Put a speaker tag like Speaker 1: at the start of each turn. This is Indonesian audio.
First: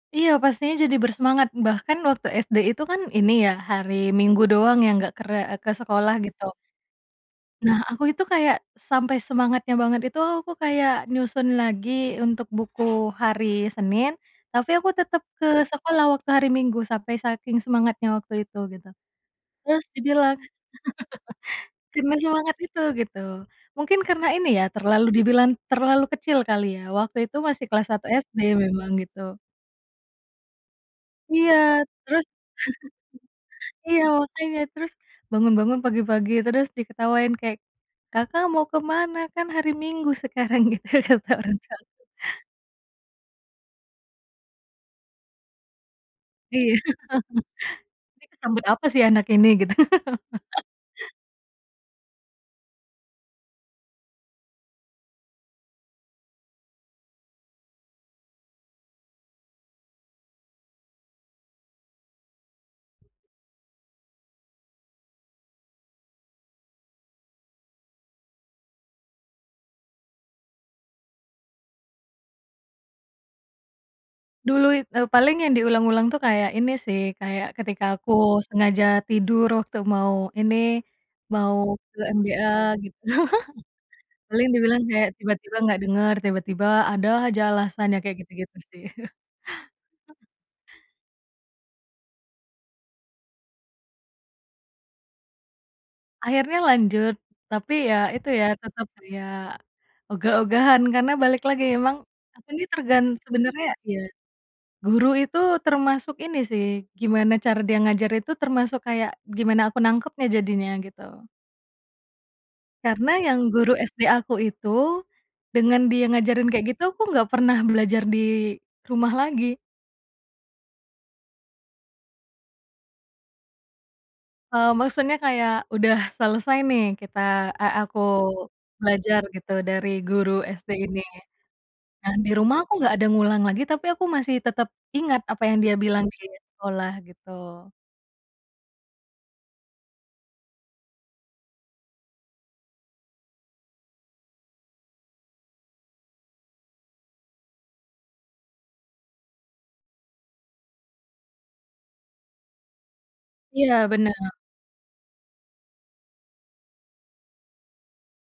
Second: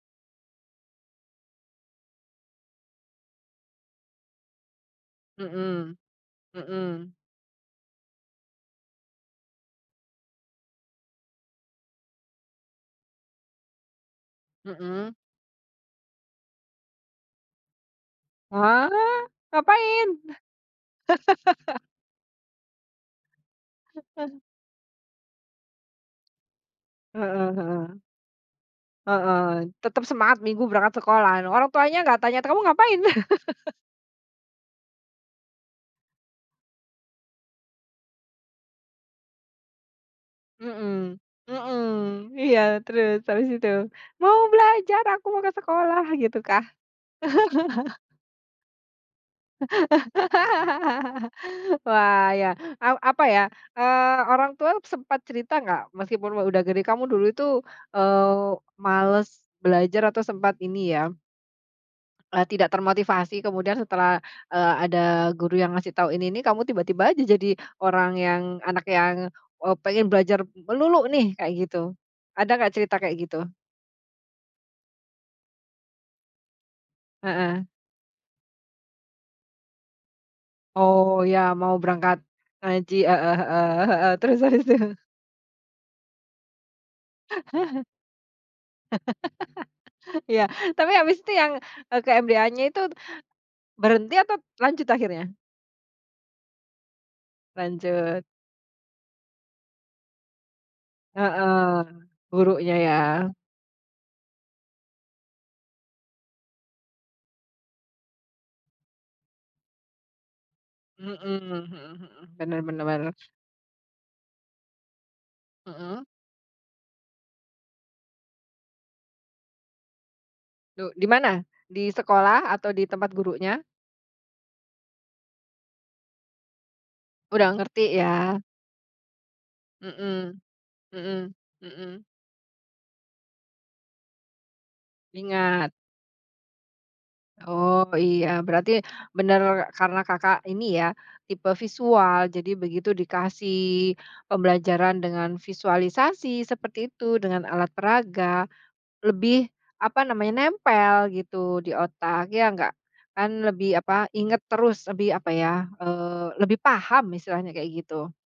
Speaker 1: Iya pastinya jadi bersemangat bahkan waktu SD itu kan ini ya hari Minggu doang ya enggak ker eee, ke
Speaker 2: Mhm
Speaker 1: sekolah gitu.
Speaker 2: mhm.
Speaker 1: Nah aku itu kayak, sampai semangatnya banget itu aku kayak nyusun lagi untuk buku hari Senin, tapi aku
Speaker 2: Mhm.
Speaker 1: tetap ke sekolah waktu hari Minggu sampai saking semangatnya waktu itu gitu.
Speaker 2: Wah
Speaker 1: Terus
Speaker 2: ngapain?
Speaker 1: dibilang karena semangat itu gitu, mungkin karena ini ya terlalu dibilang terlalu kecil kali ya waktu itu
Speaker 2: Heeh
Speaker 1: masih kelas
Speaker 2: heeh.
Speaker 1: 1 SD memang gitu.
Speaker 2: Heeh, tetap semangat Minggu berangkat sekolah
Speaker 1: Iya
Speaker 2: orang tuanya nggak
Speaker 1: terus,
Speaker 2: tanya kamu ngapain?
Speaker 1: iya makanya terus, bangun-bangun pagi-pagi terus diketawain kayak, "Kakak mau kemana? Kan hari Minggu sekarang." Gitu
Speaker 2: Mhm
Speaker 1: kata orang tua.
Speaker 2: mhm, iya terus habis itu mau belajar aku mau ke sekolah gitu
Speaker 1: Iya,
Speaker 2: kah?
Speaker 1: nih kesambet apa sih anak ini gitu.
Speaker 2: Wah ya a apa ya, eee, orang tua sempat cerita nggak meskipun udah gede kamu dulu itu, eee, males belajar atau sempat ini ya eee, tidak termotivasi kemudian setelah, eee, ada guru yang ngasih tahu ini nih kamu tiba-tiba jadi orang yang anak yang, eee, pengen belajar melulu nih kayak gitu, ada nggak cerita kayak gitu?
Speaker 1: Dulu i eee, paling yang diulang-ulang tuh kayak ini sih kayak
Speaker 2: Heeh.
Speaker 1: ketika aku sengaja tidur waktu mau ini,
Speaker 2: Oh ya
Speaker 1: mau
Speaker 2: mau
Speaker 1: ke
Speaker 2: berangkat,
Speaker 1: MBA
Speaker 2: ngaji
Speaker 1: gitu
Speaker 2: heeh heeh heeh terus
Speaker 1: paling
Speaker 2: terus
Speaker 1: dibilang
Speaker 2: terus.
Speaker 1: kayak tiba-tiba nggak denger tiba-tiba ada aja alasannya kayak gitu-gitu sih.
Speaker 2: Iya tapi habis itu yang, eee, ke MBA-nya itu, berhenti atau lanjut akhirnya?
Speaker 1: Akhirnya lanjut, tapi ya
Speaker 2: Lanjut.
Speaker 1: itu ya tetap kayak, ogah-ogahan karena balik lagi
Speaker 2: Heeh,
Speaker 1: emang, aku ini
Speaker 2: buruknya ya?
Speaker 1: tergan sebenarnya ya, guru itu termasuk ini sih gimana cara dia ngajar itu termasuk kayak gimana aku nangkapnya jadinya gitu.
Speaker 2: Mhm mhm mhm, bener bener
Speaker 1: Karena
Speaker 2: banget.
Speaker 1: yang guru SD aku itu, dengan
Speaker 2: Mhm.
Speaker 1: dia ngajarin kayak gitu aku nggak pernah belajar di, rumah lagi.
Speaker 2: Duk di mana? Di sekolah atau di tempat gurunya?
Speaker 1: Eee, maksudnya kayak udah selesai nih kita
Speaker 2: Udah
Speaker 1: e
Speaker 2: ngerti
Speaker 1: aku
Speaker 2: ya?
Speaker 1: belajar gitu dari guru
Speaker 2: Mhm
Speaker 1: SD ini,
Speaker 2: mhm mhm.
Speaker 1: nah di rumah aku nggak ada ngulang lagi tapi aku masih tetap ingat apa yang
Speaker 2: Ingat.
Speaker 1: dia bilang di sekolah gitu.
Speaker 2: Oh iya berarti, bener karena Kakak ini ya tipe visual jadi begitu dikasih, pembelajaran dengan visualisasi seperti itu dengan alat peraga, lebih, apa namanya nempel gitu di otak ya nggak, kan lebih
Speaker 1: Iya
Speaker 2: apa
Speaker 1: bener.
Speaker 2: inget terus lebih apa ya, eee, lebih paham istilahnya kayak gitu.